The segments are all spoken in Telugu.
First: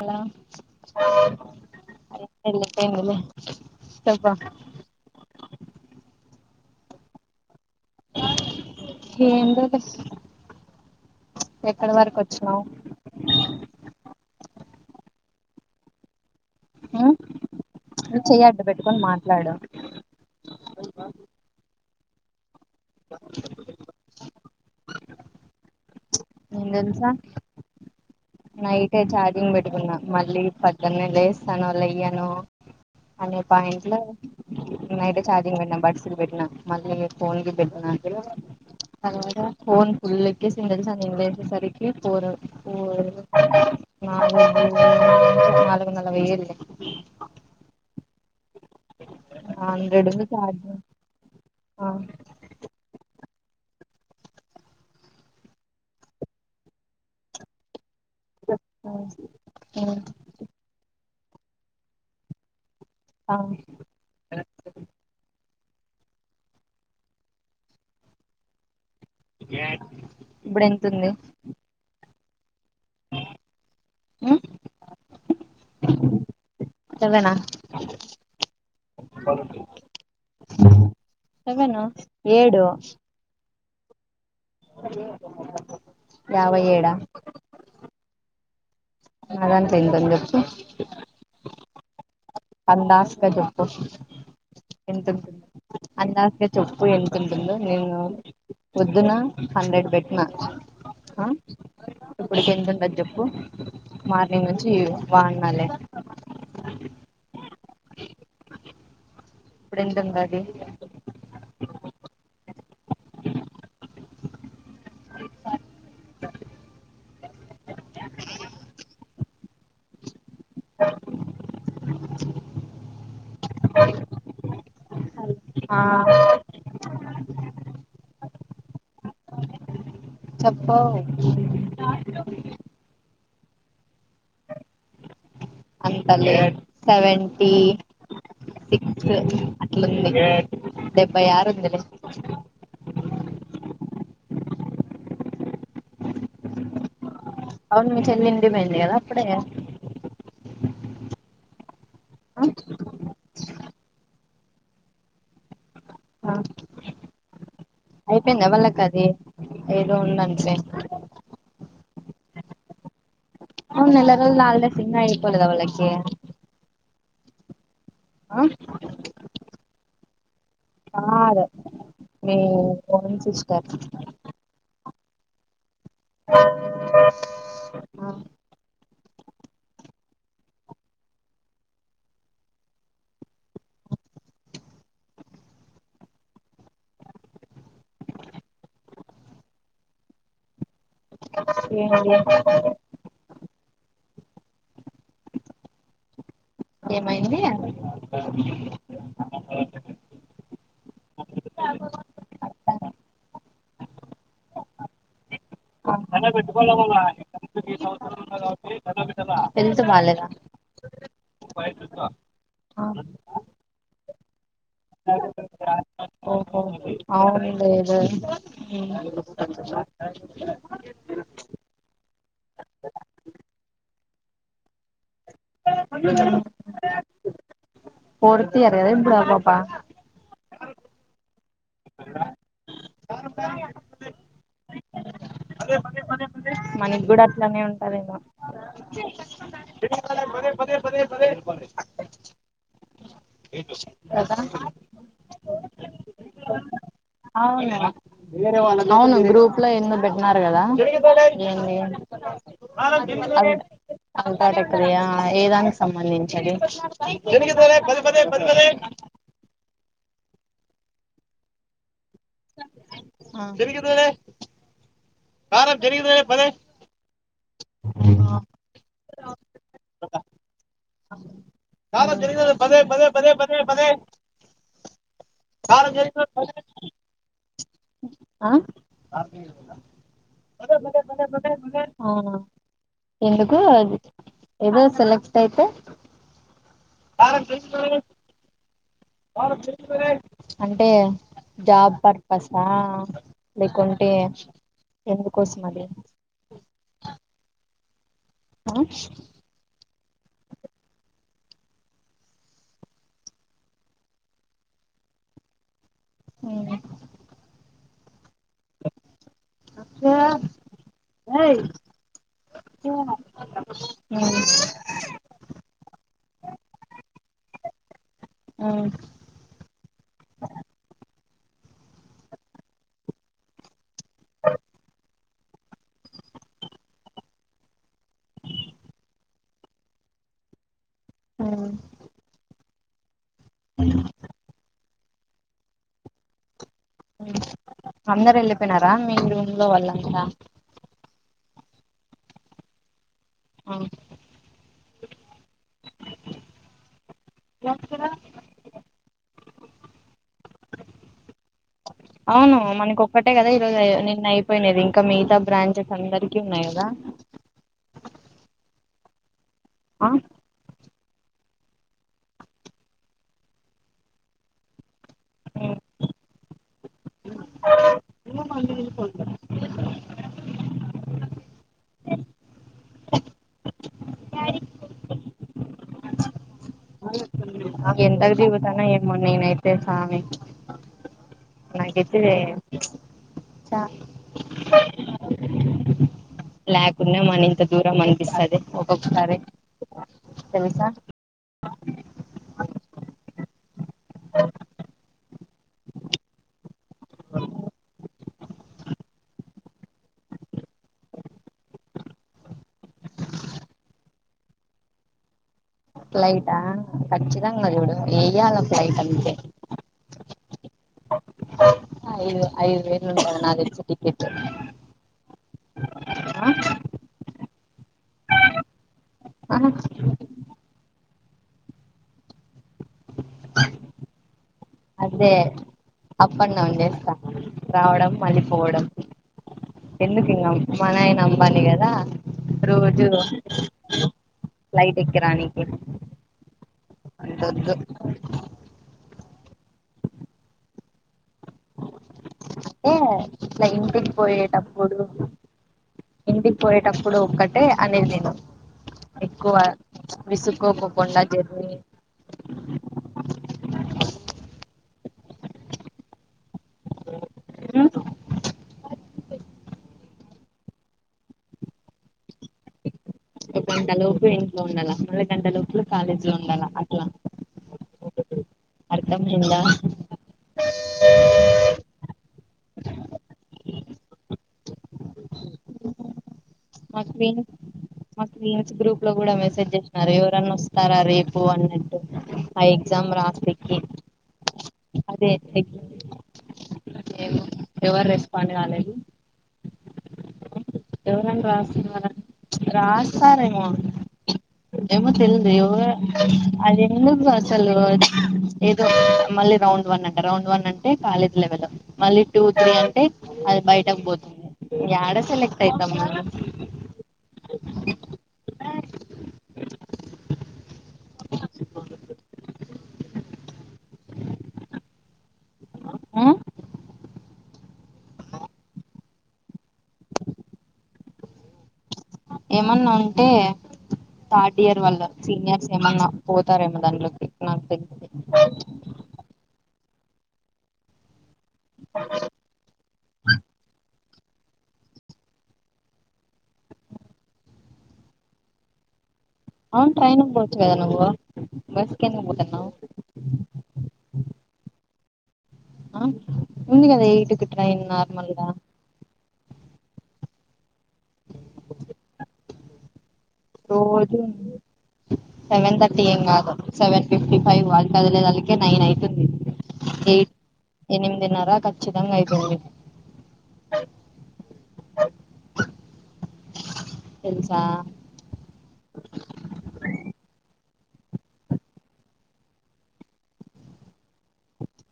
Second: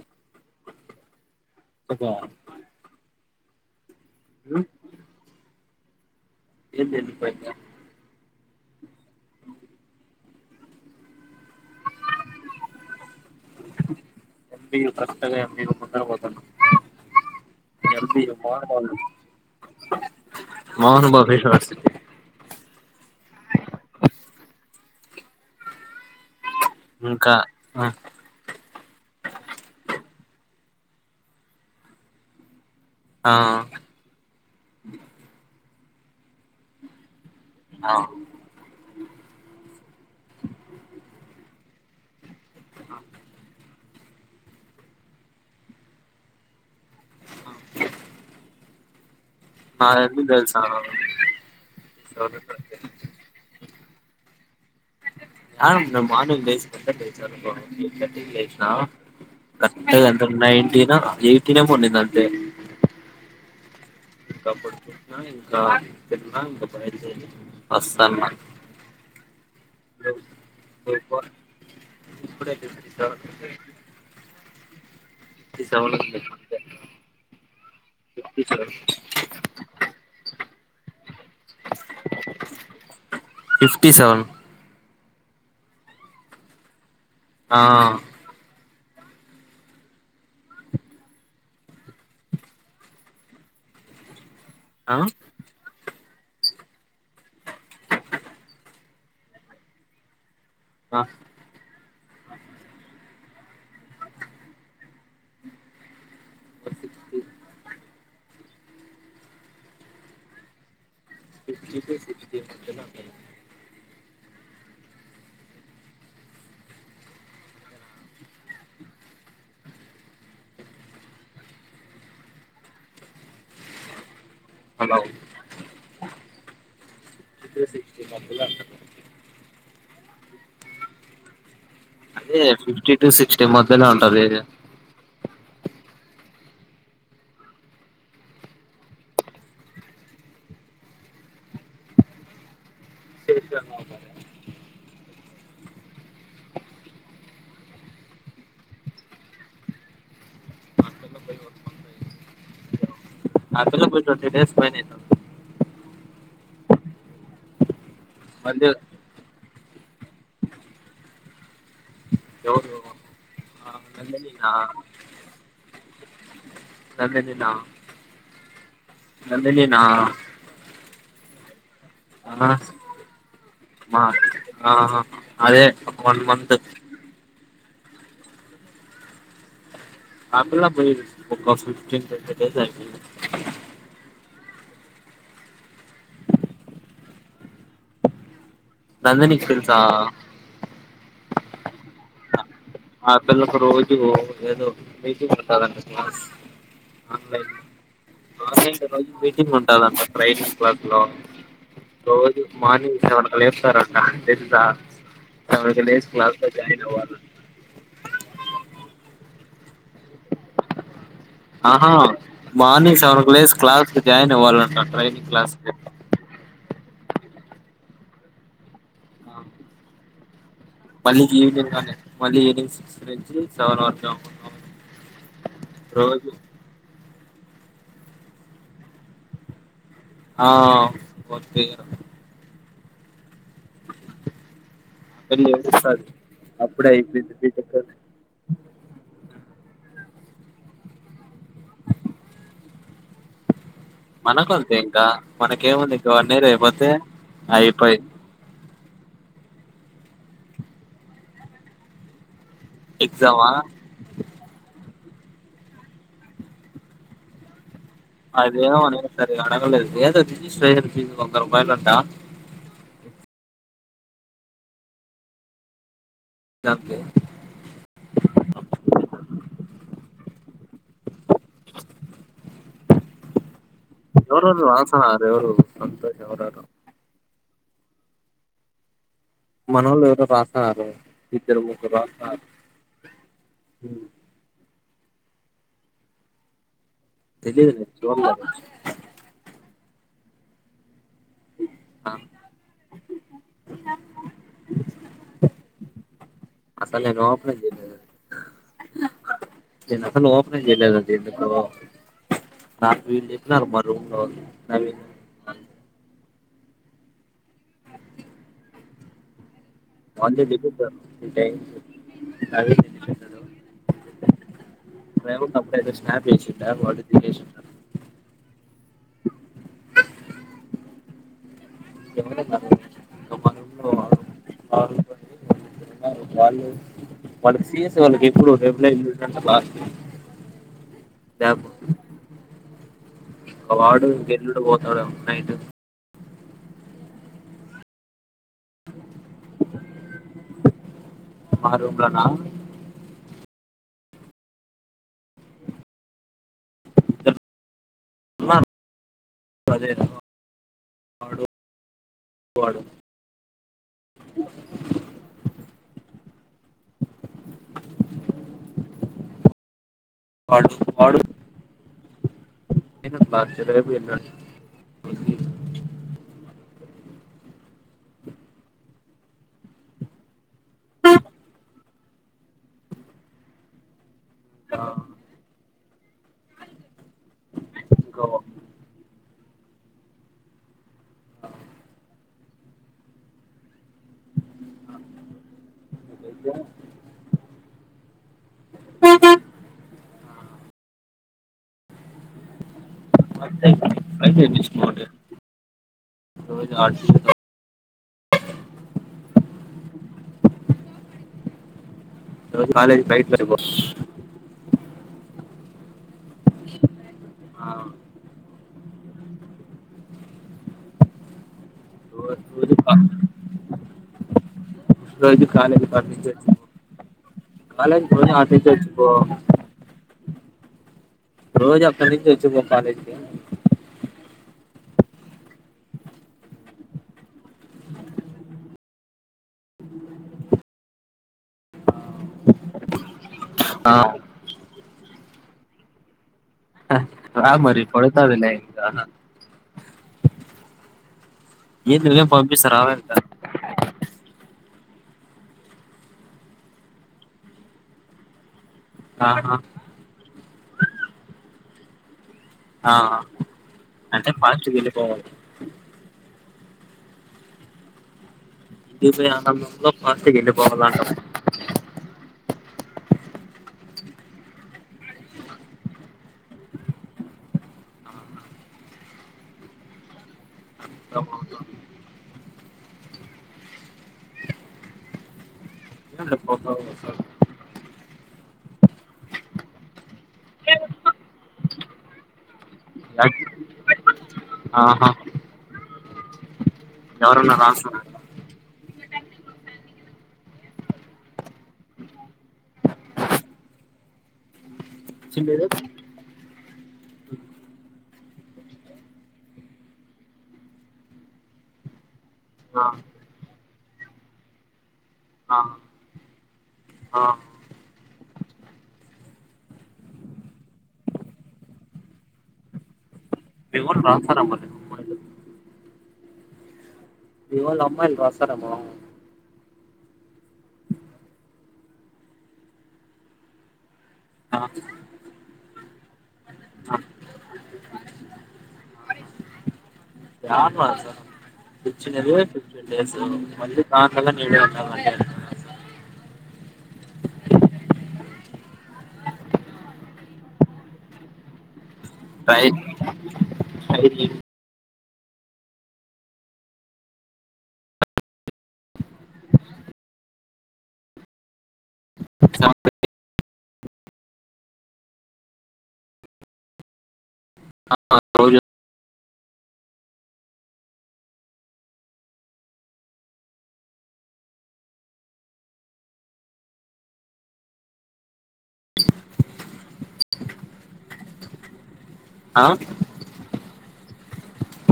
హలో ఎల్లిపోయిందిలే పెద్ద. ఏంది ఎల్లిపోయింది. ఎందేల్స్ ఎక్కడి వరకు వచ్చినావు. డీల్ కరెక్ట్ గా ఏంజీ రోడ్ పక్కన పోతున్న. నువ్వు హెల్దీ చెయ్యి అడ్డు మామిడిపళ్ళు పెట్టుకొని మాట్లాడు మోహనబాబు [unintelligible] నేను తెలుసా ఇంకా. నైటే ఛార్జింగ్ పెట్టుకున్నా మళ్ళీ పద్దుణ్ణె లేస్తానో లెయ్యనో. ఆ అనే పాయింట్లు నైట్ ఏ ఛార్జింగ్ పెట్టిన బడ్స్ మళ్ళీ. ఫోన్కి పెట్టడానికి ఫోన్ ఫుల్లెక్కిసింది తెల్సా నేన్ లేచేసరికి త్రీ ఫోరు. మూలుగు మాములుగా మాములుగా నాలుగొందల నలభై ఏడులే. నది హండ్రెడ్ అన్ని ఉంది తెల్సా నో ఛార్జింగ్ ఆ నామాట ఇనేసీ కొత్తది తెచ్చినవ్ అనుకో. లేచిన కరెక్ట్గా ఎంత నైటీన్ [unintelligible] అవును. కప్పుడు పూట్నాలే. ఆ మస్తు అనుమాన ఇప్పుడు ఎంతుంది. ఇప్పుడే. ఫిఫ్టీ సెవెన్ ఫిఫ్టీ సెవెన్ ఉంది అంతే సెవెనా ఫిఫ్టీ సెవెన్ సెవెనా ఏడు. Fifty seven. యాభై ఏడు ఆ ఆ ఆదాంట్లో ఎంతుంది చెప్పు. అందస్గా చెప్పొచ్చు. ఆ అందస్గా చెప్పు ఎంతుంటుందో నేను పొద్దున హండ్రెడ్ పెట్టినా. ఆ ఇప్పుడుకి ఎంత ఉండది చెప్పు మార్నింగ్ నుంచి బాగున్నలే ఇప్పుడెంత ఉందది. ఫిఫ్టీ టు సిక్స్టీ మధ్యలో ఉంటది హలో ఆ చెప్ప అదే పిఫ్టీ టూ సిక్స్టీ మధ్యల ఉంటది ఏరియా అంత లే సెవెంటీ సిక్స్ అట్లుంది డెబ్బై ఆరు ఉందిలే శేష అవును మీ చెల్లి ఇంటికి పెయ్యింది కదా అప్పుడే ఆ అసుల్లో [unintelligible] ట్వంటీ డేస్ పైన అయితాంది అయిపోయింద మళ్ళీ వళ్ళక అది ఏదో ఉందంట్లే ఎవదు అవును నెల రోజులు హాలిడేస్ ఇంగా అయిపోలేదా వాళ్ళకి నదిదీన్న ఆ ఆ ఆరు మీ ఓన్ సిస్టర్ మా ఆ అదే వన్ మంత్ ఆ ఆపిల్ల పోయి ఒక ఫిఫ్టీన్ ట్వంటీ డేస్ అయిపేయింది నందని కి తెల్సా ఏం అండి ఆ పిల్లకు రోజూ ఏదో మీటింగ్ ఉంటాదంట క్లాస్సు ఏమైంది ఆన్లైన్ ఆన్లైన్ రోజు మీటింగ్ ఉంటుదంట రైనింగ్ క్లాక్ లో రోజు మార్నింగ్ సెవెన్ లేపుతారంటా తెలుసా లేసి క్లాస్లో జాయిన అవ్వాలా హెల్త్ బాలేదా ఆహా ఆ మార్నింగ్ సెవన్ ఓ క్లాస్ క్లాస్ జాయిన్ అవ్వాలంటా ట్రైనింగ్ క్లాస్కి అవును లేేవే హ్మ్ మళ్ళీ ఈవినింగ్ గానే మళ్ళీ ఈవినింగ్ సిక్స్ నుంచి సెవెన్ వరకు [inaudible] రోజు ఫోర్త్ ఇయర్ కదా ఇప్పుడు ఆ పాపా ఆ వ పాప [unintelligible] మనకి కూడా అయిపోయింది అట్లనే బీటెక్ ఉంటదేమో [unintelligible] పధే పదే బ మనకు అంతె ఇంకా మనకేముంది ఇంగా వన్ ఇయర్ అయిపోతే అవునా అయిపోయి అవును గ్రూప్ లో ఎందో పెట్టినర్ కదా ఏంది ఎగ్జామా అతాతకయా ఆ ఏదానికి సంబంధించది పదే పది అదే పదే మరి సారు ఎడగ ఏదో రిజిస్ట్రేషన్ ఫీజ్ వంద రూపాయలు ఉంటా జరిగిదుర ఆర జరిగిద దమ్ కారం పదే పదే పదే పదే పదే ఎవరు వాసరు ఎవరు కారం సంతోష జరిగిదలే పదే ఎవరారు ఆ మనోళ్ళు ఎవరో రాసన్నారు ఇద్దరు ముగ్గురు రాసన్నారు ఎందుకు ఏదో సెలెక్ట్ అయితే తెలిదు అంటే జాబ్ ఆ, పర్పసా లేకుంటే ఎందుకోసం అది అసలు నేను ఓపెన్ అయితేనే కదా ఆ చిన్నప్పుడు నువ్ ఓపెన్ ఏం చేయలేదు ఆ వ స్నాప్ వారుసిరు మన వాళ్ళు వాళ్ళకి వాళ్ళకి ఎప్పుడు రెలస్ ఒక వాడు ఇంకా ఎల్లుండి పోతాడేమో నైట్ అందరు వెళ్ళిపోయినారా మీ రూమ్ లో వాళ్ళంతా మా రూం లోనా ఇద్దరు అదేనా నాడు అవును మనకు ఒక్కటే కదా నిన్న అయిపోయినాయి. ఇంకా మిగతా బ్రాంచెస్ అందరికి కింన్నా ఎదా పా ప ఏ దస్చ ఎ కదా ఆ ఇంకా ఎంతకు దిగుతున్నాయి ఏమో నేనయితే అంతే స్వామి నా ఎద్దద చ లేకుండా మనింత దూరం మనిపిస్తాది ఒకటో తారీఖు తెలుసా అంతే అంతే డిస్కౌంటె ఈ రోజు కాలేజ బయట ఫ్లైటా ఆ ఖచ్చితంగా చూడు ఏయ్యాల ఫ్లైట్ అంతే ఐదు రోజు ఐదు కా- వేలంటది నాకు తెలిసి టికెట్ పండిచే ఇవ్వు కాలేజీ కి రోజు ఆడ్నుంచి తెచ్చుకో ఆ రోజీక్కడ్నుంచి తెచ్చుకో కాలేజీ కి అదే అప్ అండ్ డౌన్ చేస్తాను రావడం మళ్ళీపోవడం ఎందుకు ఇంగా మానయన అంబానీ కదా రోజు ఆ ఇకరానికి రా మరి పడతాది లే చానా ఏంది లే ఏ ఇట్ల ఇంటికి పోయేట ఇప్పుడు ఇంటికి పోయేటప్పుడు ఒక్కటే అనేది నేను ఎక్కువ ఆహా విసుక్కుపోకోకుండా జర్నీ ఆ అంటే పాస్ట్ గెళ్ళిపోవాలి ఇంటికి పోయినక ఎమో పార్టీకి వెళ్ళిపోవాల అంటాం ఒక గంట లోపు ఇంట్లో ఉండాల మల్ల గంట లోపల కాలేజీ లో ఉండాల అట్లా అర్థమైందా మా ఫ్రెండ్స్ మా ఫ్రెండ్స్ గ్రూప్ లో కూడా మెసేజ్ చేసినారు ఎవరన్నా వస్తారా రేపు అన్నట్టు ఆ ఎగ్జామ్ రాసి పెట్టేకి ఆహా అదే అదే ఎవరన్నా ఎవరు రాస్తున్నారా రెస్పాండ్ కాలేదు ఎవరన్నా రాస్తున్నారా రాసారేమో ఏమో తేల్దు చిన్నది ఎవరో అది ఎందుకు అసలు ఏదో మళ్ళీ రౌండ్ వన్ అంటే రౌండ్ వన్ అంటే కాలేజ్ లెవెల్ మళ్ళీ టూ త్రీ ఆ అంటే అది బయటకు పోతుంది ఇగ యాడ ఆ సెలెక్ట్ పెద్దమ్మ ఆ కు మేము ట్రాన్స్ఫరా వల్లే ఆ ఇవ్వాళ అమ్మాయిలు రాస్తారేమో ఏమన్నా ఉంటే థర్డ్ ఇయర్ వల్ల సీనియర్స్ ఏమన్నా పోతారేమో దానిట్లోకి నాకు తెలిసి యాడుండాలి సార్ ఇచ్చిందే ఫిఫ్టీన్ డేస్ మళ్ళ నాలుగు నెలలు ఈన్నే ఉండాలంటే అవును ట్రైన్ పోవచ్చు కదా నువ్వు బస్ క్రాయ్ అయింది ఆ ముందు కదా ఎయిట్ కి ట్రైన్ నార్మల్ గా రోజు సెవెన్ థర్టీ ఏం కాదు సెవెన్ ఫిఫ్టీ ఫైవ్ వాళ్ళ కదిలేదలికే రోజు నైన్ అవుతుంది ఎయిట్ ఎనిమిదిన్నర ఖచ్చితంగా ఐథాది తెలుసా ఆ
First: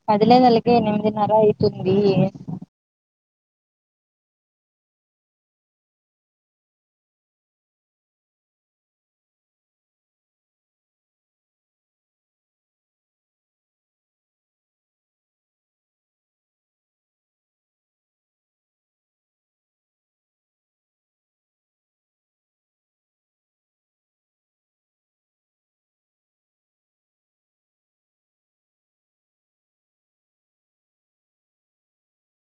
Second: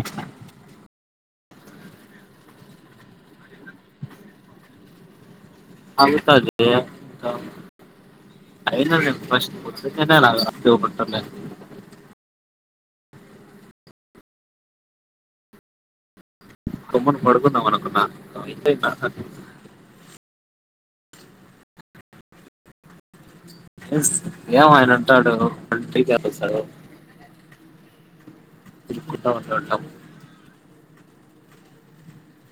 పదిలే నలకి ఎనిమిదిన్నర అయితుంది అవుతదే గమ్మున పడకుందా మనుకున్నా ఇంత ఏమీ ఆయనంటాడు నంట క సడ [inaudible]